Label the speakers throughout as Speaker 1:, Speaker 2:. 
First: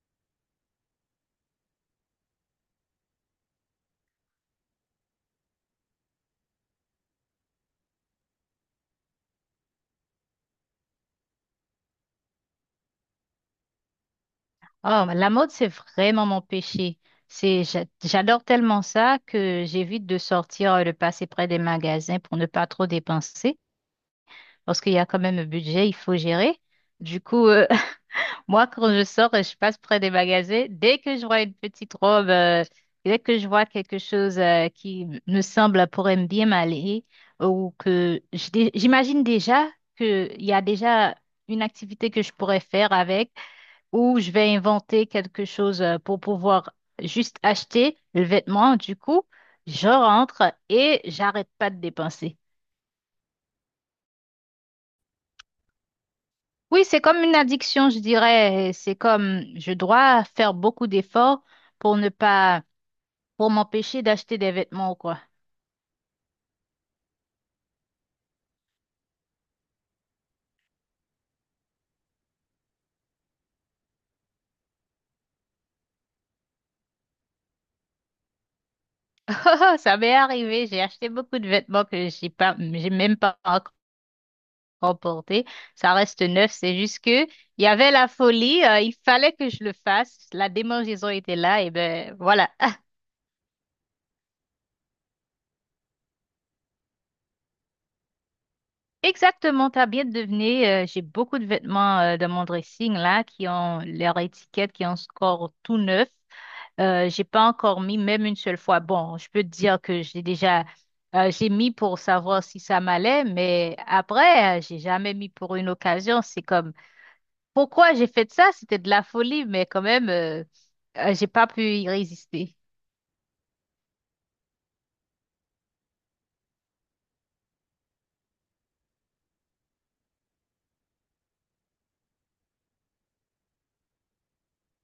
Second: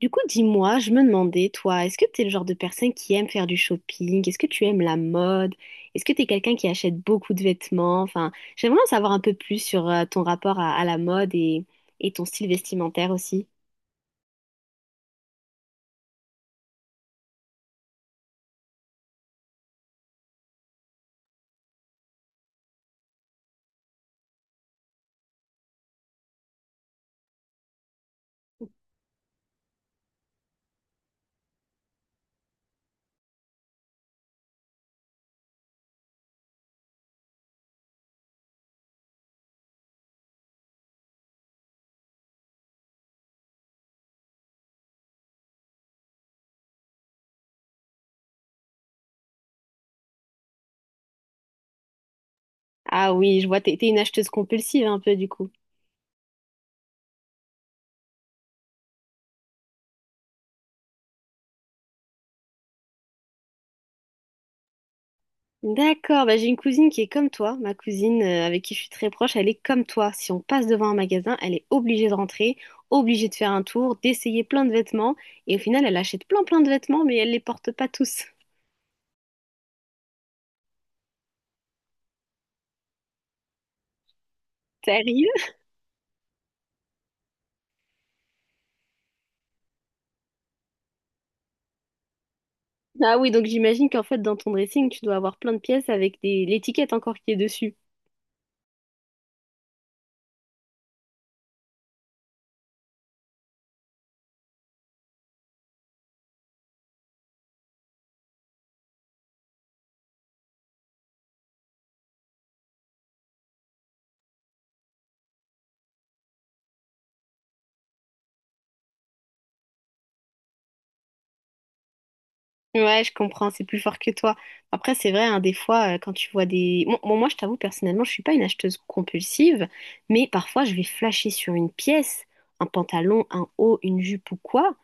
Speaker 1: Du coup, dis-moi, je me demandais, toi, est-ce que t'es le genre de personne qui aime faire du shopping? Est-ce que tu aimes la mode? Est-ce que t'es quelqu'un qui achète beaucoup de vêtements? Enfin, j'aimerais en savoir un peu plus sur ton rapport à la mode et ton style vestimentaire aussi.
Speaker 2: Oh, la mode, c'est vraiment mon péché. J'adore tellement ça que j'évite de sortir le passer près des magasins pour ne pas trop dépenser, parce qu'il y a quand même un budget, il faut gérer. Du coup, moi, quand je sors, je passe près des magasins. Dès que je vois une petite robe, dès que je vois quelque chose, me semble pourrait me bien m'aller, ou j'imagine déjà qu'il y a déjà une activité que je pourrais faire avec, ou je vais inventer quelque chose pour pouvoir juste acheter le vêtement. Du coup, je rentre et j'arrête pas de dépenser.
Speaker 1: Ah oui, je vois, t'es une acheteuse compulsive un peu du coup.
Speaker 2: Oui, c'est comme une addiction, je dirais. C'est comme je dois faire beaucoup d'efforts pour ne pas, pour m'empêcher d'acheter des vêtements ou quoi.
Speaker 1: D'accord, bah j'ai une cousine qui est comme toi. Ma cousine avec qui je suis très proche, elle est comme toi. Si on passe devant un magasin, elle est obligée de rentrer, obligée de faire un tour, d'essayer plein de vêtements. Et au final, elle achète plein plein de vêtements, mais elle les porte pas tous.
Speaker 2: Oh, ça m'est arrivé, j'ai acheté beaucoup de vêtements que j'ai pas, j'ai même pas encore
Speaker 1: Sérieux?
Speaker 2: porté. Ça reste neuf, c'est juste que il y avait la folie, il fallait que je le fasse. La démangeaison était là, et ben voilà.
Speaker 1: Ah oui, donc j'imagine qu'en fait, dans ton dressing, tu dois avoir plein de pièces avec des l'étiquette encore qui est dessus.
Speaker 2: Exactement, t'as bien deviné. J'ai beaucoup de vêtements de mon dressing là qui ont leur étiquette, qui ont encore tout neuf. J'ai pas encore mis même une seule fois. Bon, je peux te dire que j'ai déjà j'ai mis pour savoir si ça m'allait, mais après j'ai jamais mis pour une occasion. C'est comme pourquoi j'ai fait ça? C'était de la folie, mais quand même j'ai pas pu y résister.
Speaker 1: Ouais, je comprends, c'est plus fort que toi. Après, c'est vrai, hein, des fois, quand tu vois des Bon, bon, moi, je t'avoue, personnellement, je suis pas une acheteuse compulsive, mais parfois, je vais flasher sur une pièce, un pantalon, un haut, une jupe ou quoi,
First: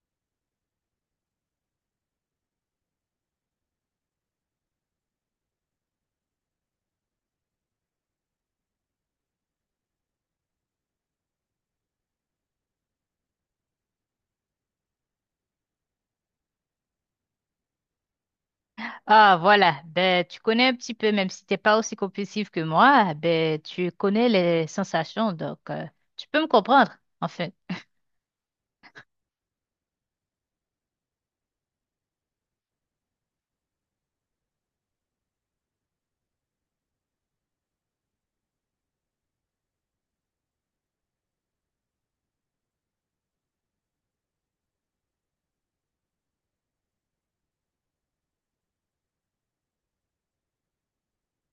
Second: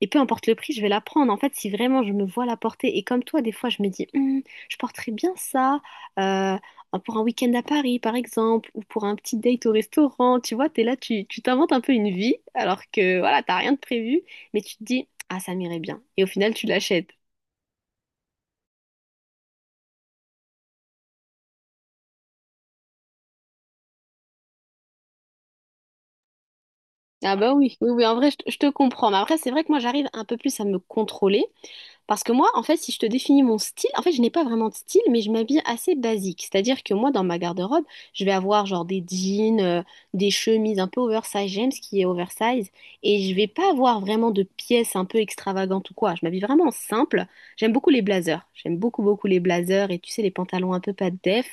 Speaker 1: et peu importe le prix, je vais la prendre. En fait, si vraiment je me vois la porter, et comme toi, des fois, je me dis, hmm, je porterais bien ça euh, pour un week-end à Paris, par exemple, ou pour un petit date au restaurant. Tu vois, t'es là, tu t'inventes un peu une vie, alors que voilà, t'as rien de prévu, mais tu te dis, ah, ça m'irait bien. Et au final, tu l'achètes.
Speaker 2: Ah, voilà. Ben, tu connais un petit peu, même si t'es pas aussi compulsif que moi, ben, tu connais les sensations, donc tu peux me comprendre,
Speaker 1: Ah
Speaker 2: enfin.
Speaker 1: bah oui, oui, oui, en vrai, je te comprends. Mais après, c'est vrai que moi, j'arrive un peu plus à me contrôler. Parce que moi, en fait, si je te définis mon style, en fait, je n'ai pas vraiment de style, mais je m'habille assez basique. C'est-à-dire que moi, dans ma garde-robe, je vais avoir genre des jeans, des chemises un peu oversize. J'aime ce qui est oversize. Et je vais pas avoir vraiment de pièces un peu extravagantes ou quoi. Je m'habille vraiment simple. J'aime beaucoup les blazers. J'aime beaucoup, beaucoup les blazers et tu sais, les pantalons un peu pas de def.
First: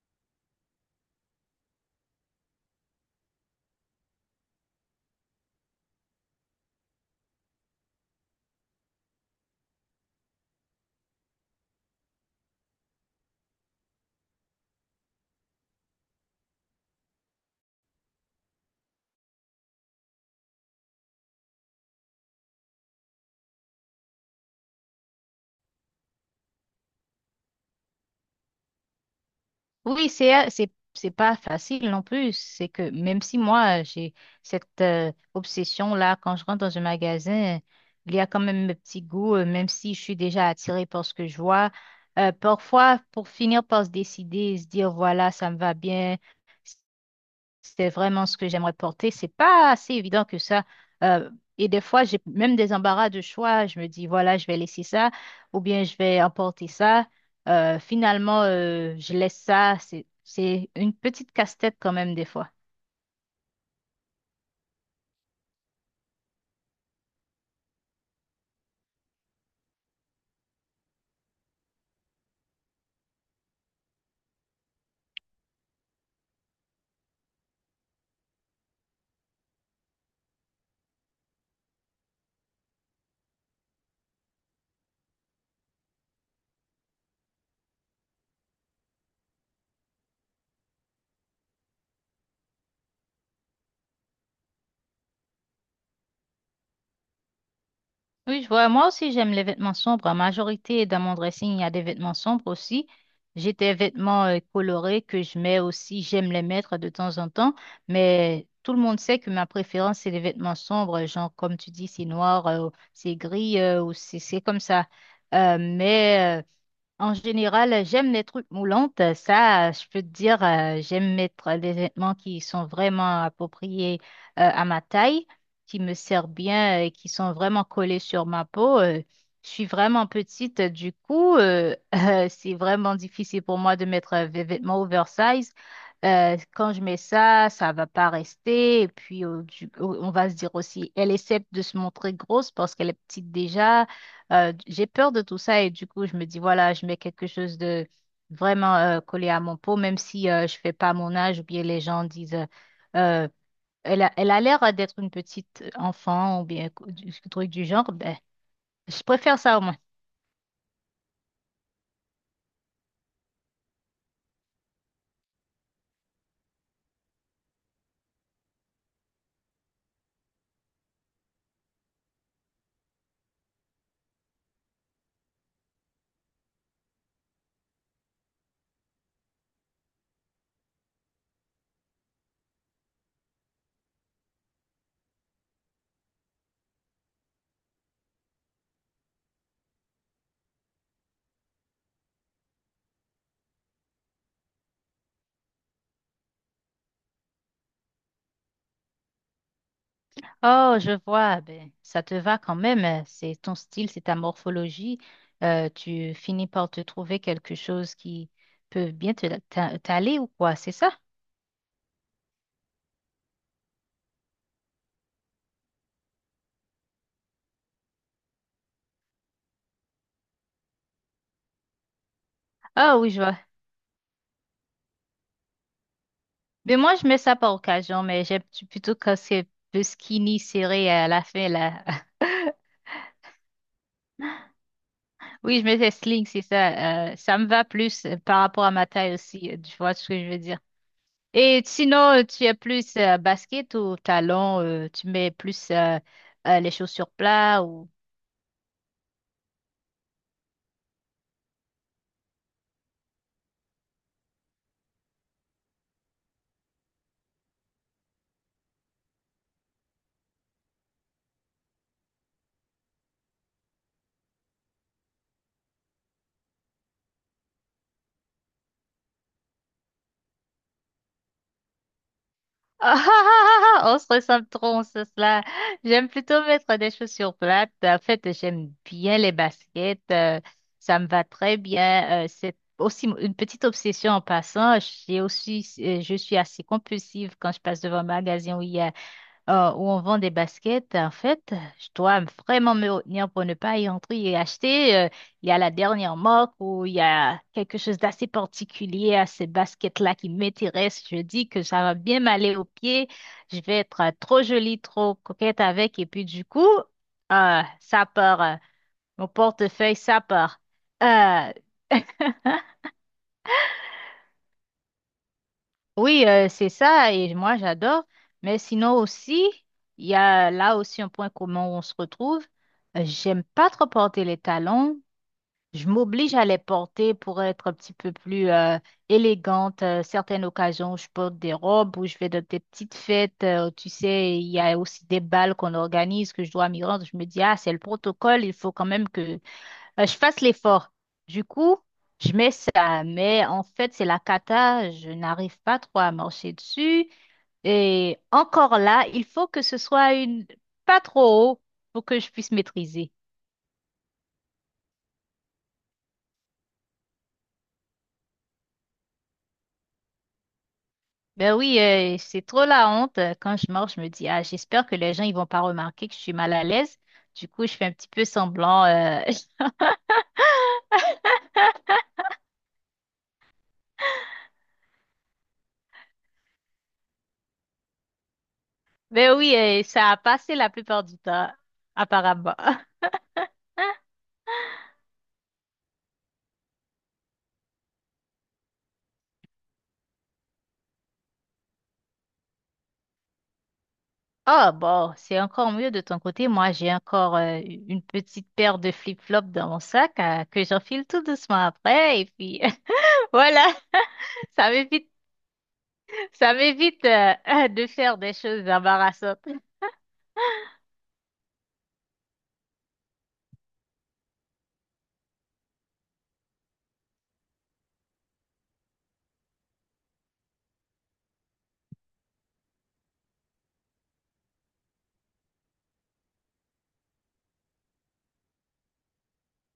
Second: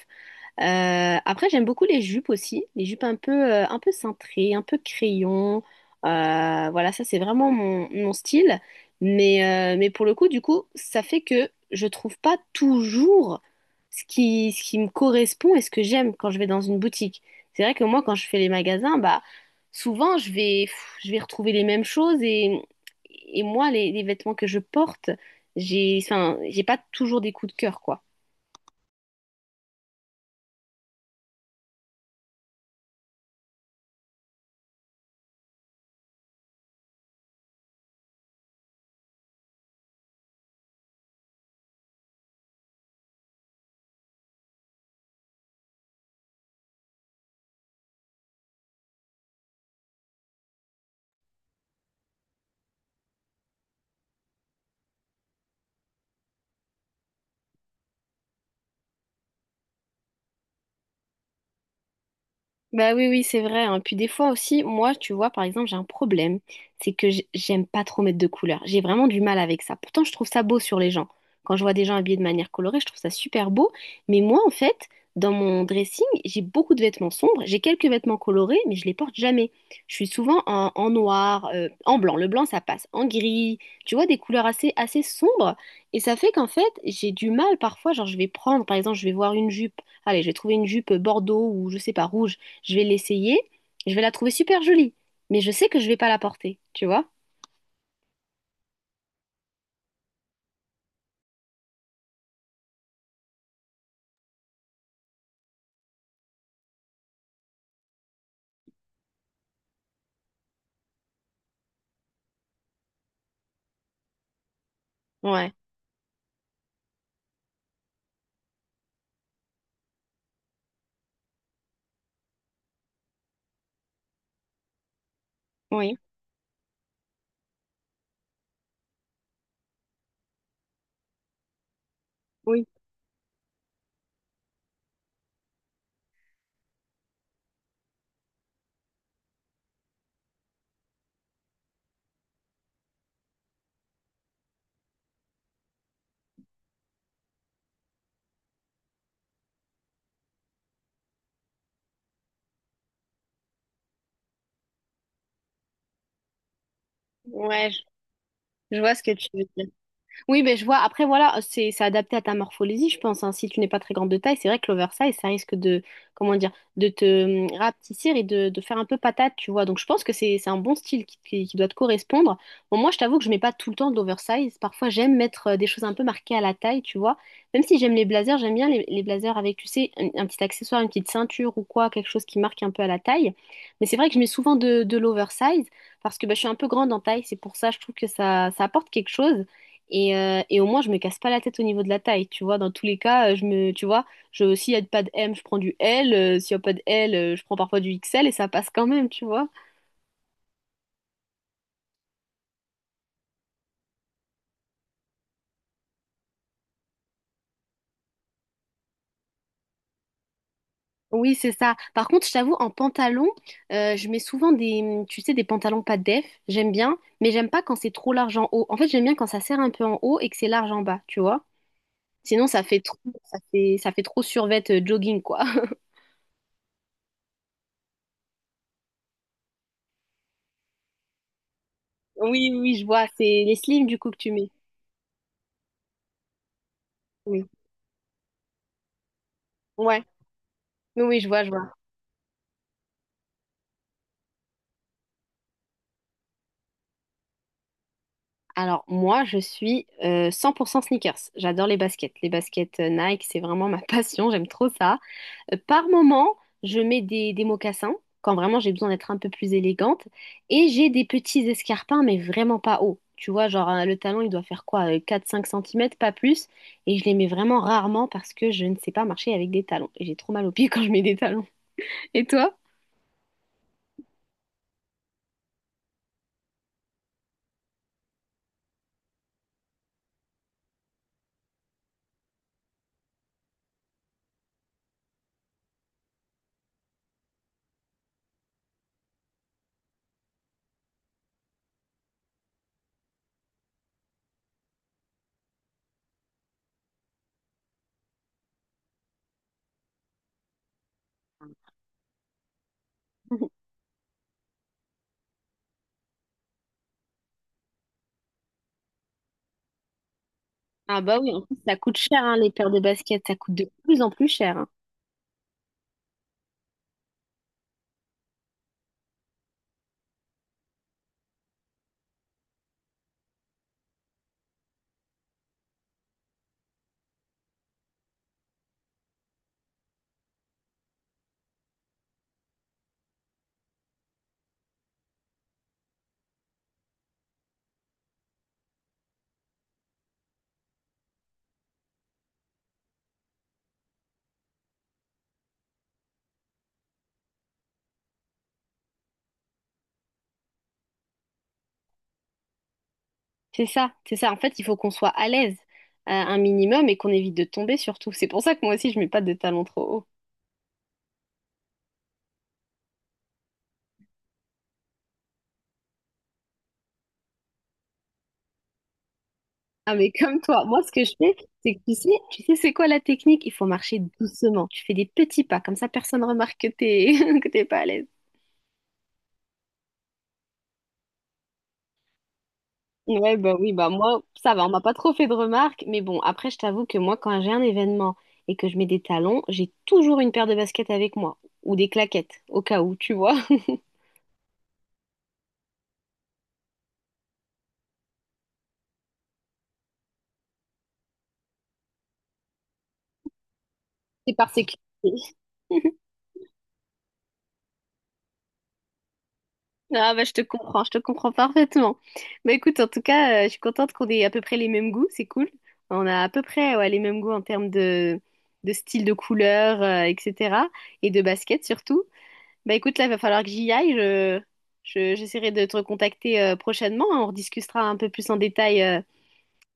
Speaker 1: Après, j'aime beaucoup les jupes aussi, les jupes un peu cintrées, un peu crayon. Voilà, ça c'est vraiment mon, mon style. Mais pour le coup, du coup, ça fait que je trouve pas toujours ce qui me correspond et ce que j'aime quand je vais dans une boutique. C'est vrai que moi, quand je fais les magasins, bah, souvent je vais, pff, je vais retrouver les mêmes choses et moi, les vêtements que je porte, j'ai, enfin, j'ai pas toujours des coups de cœur, quoi.
Speaker 2: Oui, c'est pas facile non plus. C'est que même si moi, j'ai cette obsession-là, quand je rentre dans un magasin, il y a quand même mes petits goûts, même si je suis déjà attirée par ce que je vois. Parfois, pour finir par se décider, se dire, voilà, ça me va bien. C'est vraiment ce que j'aimerais porter. C'est pas assez évident que ça. Euh, et des fois, j'ai même des embarras de choix. Je me dis, voilà, je vais laisser ça ou bien je vais emporter ça. Finalement, je laisse ça. C'est une petite casse-tête quand même des fois.
Speaker 1: Bah oui, oui, c'est vrai, hein. Puis des fois aussi, moi, tu vois, par exemple, j'ai un problème, c'est que j'aime pas trop mettre de couleurs. J'ai vraiment du mal avec ça. Pourtant, je trouve ça beau sur les gens. Quand je vois des gens habillés de manière colorée, je trouve ça super beau. Mais moi, en fait, dans mon dressing, j'ai beaucoup de vêtements sombres. J'ai quelques vêtements colorés, mais je les porte jamais. Je suis souvent en noir, en blanc. Le blanc, ça passe. En gris, tu vois, des couleurs assez, assez sombres. Et ça fait qu'en fait, j'ai du mal parfois. Genre, je vais prendre, par exemple, je vais voir une jupe. Allez, je vais trouver une jupe bordeaux ou je sais pas, rouge, je vais l'essayer, je vais la trouver super jolie, mais je sais que je vais pas la porter, tu vois?
Speaker 2: Oui, je vois. Moi aussi, j'aime les vêtements sombres. En majorité, dans mon dressing, il y a des vêtements sombres aussi. J'ai des vêtements colorés que je mets aussi. J'aime les mettre de temps en temps. Mais tout le monde sait que ma préférence, c'est les vêtements sombres. Genre, comme tu dis, c'est noir, c'est gris, ou c'est comme ça.
Speaker 1: Ouais.
Speaker 2: Euh, mais euh, en général, j'aime les trucs moulantes. Ça, je peux te dire, j'aime mettre des vêtements qui sont vraiment appropriés à ma taille, qui me
Speaker 1: Oui.
Speaker 2: servent bien et qui sont vraiment collés sur ma peau. Je suis vraiment petite, du coup, c'est
Speaker 1: Oui.
Speaker 2: vraiment difficile pour moi de mettre des vêtements oversize. Quand je mets ça, ça va pas rester. Et puis, on va se dire aussi, elle essaie de se montrer grosse parce qu'elle est petite déjà. J'ai peur de tout ça et du coup, je me dis, voilà, je mets quelque chose de vraiment collé à mon peau, même si je fais pas mon âge ou bien les gens disent, Euh, elle a l'air d'être une petite enfant ou bien co- du truc du
Speaker 1: Ouais, je,
Speaker 2: genre, ben,
Speaker 1: je vois
Speaker 2: je
Speaker 1: ce que tu
Speaker 2: préfère
Speaker 1: veux
Speaker 2: ça au
Speaker 1: dire.
Speaker 2: moins.
Speaker 1: Oui, ben je vois. Après, voilà, c'est adapté à ta morphologie, je pense, hein. Si tu n'es pas très grande de taille, c'est vrai que l'oversize, ça risque de, comment dire, de te rapetisser et de faire un peu patate, tu vois. Donc, je pense que c'est un bon style qui doit te correspondre. Bon, moi, je t'avoue que je mets pas tout le temps de l'oversize. Parfois, j'aime mettre des choses un peu marquées à la taille, tu vois. Même si j'aime les blazers, j'aime bien les blazers avec, tu sais, un petit accessoire, une petite ceinture ou quoi, quelque chose qui marque un peu à la taille. Mais c'est vrai que je mets souvent de l'oversize parce que bah, je suis un peu grande en taille. C'est pour ça, je trouve que ça apporte quelque chose. Et au moins, je me casse pas la tête au niveau de la taille, tu vois. Dans tous les cas, je me, tu vois, je, s'il y a pas de M, je prends du L. S'il y a pas de L, je prends parfois du XL et ça passe quand même, tu vois.
Speaker 2: Oh, je vois, ben, ça te va quand même, c'est ton style, c'est ta morphologie. Tu finis par te trouver quelque chose qui peut bien t'aller ou quoi, c'est ça?
Speaker 1: Oui, c'est ça. Par contre, je t'avoue, en pantalon, je mets souvent des, tu sais, des pantalons pas de def. J'aime bien, mais j'aime pas quand c'est trop large en haut. En fait, j'aime bien quand ça serre un peu en haut et que c'est large en bas, tu vois. Sinon,
Speaker 2: Ah oui, je vois.
Speaker 1: ça fait trop survêt jogging, quoi.
Speaker 2: Mais moi, je mets ça par occasion, mais plutôt quand c'est plus skinny, serré à la fin, là.
Speaker 1: Oui, oui, je vois. C'est les slims, du coup, que tu mets.
Speaker 2: Oui, je mets des slings, c'est ça. Ça
Speaker 1: Oui.
Speaker 2: me va plus par rapport à ma taille aussi, tu vois
Speaker 1: Ouais.
Speaker 2: ce que je veux dire.
Speaker 1: Oui, oui, je vois, je
Speaker 2: Et
Speaker 1: vois.
Speaker 2: sinon, tu es plus basket ou talon, tu mets plus les chaussures plats ou...
Speaker 1: Alors moi, je suis 100% sneakers. J'adore les baskets. Les baskets Nike, c'est vraiment ma passion. J'aime trop ça. Par moment, je mets des mocassins quand vraiment j'ai besoin d'être un peu plus élégante. Et j'ai des petits escarpins, mais vraiment pas hauts. Tu vois, genre le talon, il doit faire quoi? 4-5 cm, pas plus. Et je les mets vraiment rarement parce que je ne sais pas marcher avec des talons. Et j'ai trop mal aux pieds quand je mets des talons. Et toi?
Speaker 2: Ah, ah, ah, ah, on se ressemble trop, on se cela. J'aime plutôt mettre des chaussures plates. En fait, j'aime bien les baskets. Ça me va très bien. C'est aussi une petite obsession en passant. J'ai aussi, je suis assez compulsive quand je passe devant un magasin où il y a où on vend des baskets, en fait, je dois vraiment me retenir pour ne pas y entrer et acheter. Il y a la dernière marque où il y a quelque chose d'assez particulier à ces baskets-là qui m'intéresse. Je dis que ça va bien m'aller aux pieds. Je vais être trop jolie, trop coquette avec. Et puis du coup, ça part. Mon portefeuille, ça part.
Speaker 1: Ah bah oui, en
Speaker 2: Euh,
Speaker 1: plus, ça coûte cher, hein, les paires de baskets. Ça coûte de plus en plus cher, hein.
Speaker 2: Oui, c'est ça, et moi j'adore. Mais sinon aussi, il y a là aussi un point commun où on se retrouve. J'aime pas trop porter les talons. Je m'oblige à les porter pour être un petit peu plus élégante. Certaines occasions, je porte des robes ou je vais dans des petites fêtes. Tu sais, il y a aussi des bals qu'on organise que je dois m'y rendre. Je me dis, ah, c'est le protocole, il faut quand même que je fasse l'effort. Du coup, je mets ça, mais en fait, c'est la cata, je n'arrive pas trop à marcher dessus. Et encore là, il faut que ce soit une pas trop haut pour que je puisse maîtriser.
Speaker 1: C'est ça, c'est ça. En fait, il faut qu'on soit à l'aise un minimum et qu'on évite de tomber surtout. C'est pour ça que moi aussi, je mets pas de talons trop hauts.
Speaker 2: Ben oui, c'est trop la honte. Quand je marche, je me dis, ah, j'espère que les gens ils vont pas remarquer que je suis mal à l'aise. Du coup, je fais un petit peu semblant.
Speaker 1: Ah, mais comme toi, moi, ce que je fais, c'est que tu sais, c'est quoi la technique? Il faut marcher doucement. Tu fais des petits pas, comme ça, personne remarque que t'es que t'es pas à l'aise.
Speaker 2: Ben oui, ça a passé la plupart du temps, apparemment.
Speaker 1: Ouais, bah oui, bah moi, ça va, on m'a pas trop fait de remarques, mais bon, après, je t'avoue que moi, quand j'ai un événement et que je mets des talons, j'ai toujours une paire de baskets avec moi ou des claquettes, au cas où, tu vois.
Speaker 2: Ah bon, c'est encore mieux de ton côté. Moi, j'ai encore une petite paire de flip-flops dans mon sac que j'enfile tout doucement après. Et puis voilà,
Speaker 1: C'est par
Speaker 2: ça
Speaker 1: sécurité.
Speaker 2: m'évite, ça m'évite de faire des choses embarrassantes.
Speaker 1: Ah bah je te comprends parfaitement. Bah écoute, en tout cas, je suis contente qu'on ait à peu près les mêmes goûts, c'est cool. On a à peu près ouais, les mêmes goûts en termes de style de couleur, etc. Et de basket surtout. Bah écoute, là, il va falloir que j'y aille. Je, j'essaierai de te recontacter prochainement, hein. On rediscutera un peu plus en détail euh,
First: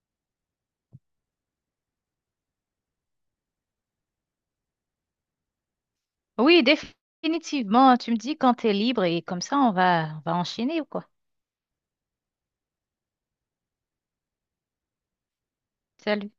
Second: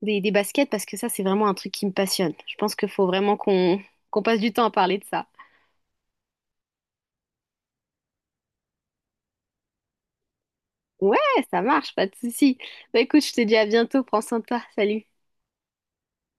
Speaker 1: des, des baskets parce que ça, c'est vraiment un truc qui me passionne. Je pense qu'il faut vraiment qu'on qu'on passe du temps à parler de ça.
Speaker 2: Oui, définitivement. Tu me dis quand t'es libre et comme ça, on va enchaîner ou quoi?
Speaker 1: Ouais, ça marche, pas de souci. Bah écoute, je te dis à bientôt, prends soin de toi, salut.
Speaker 2: Salut.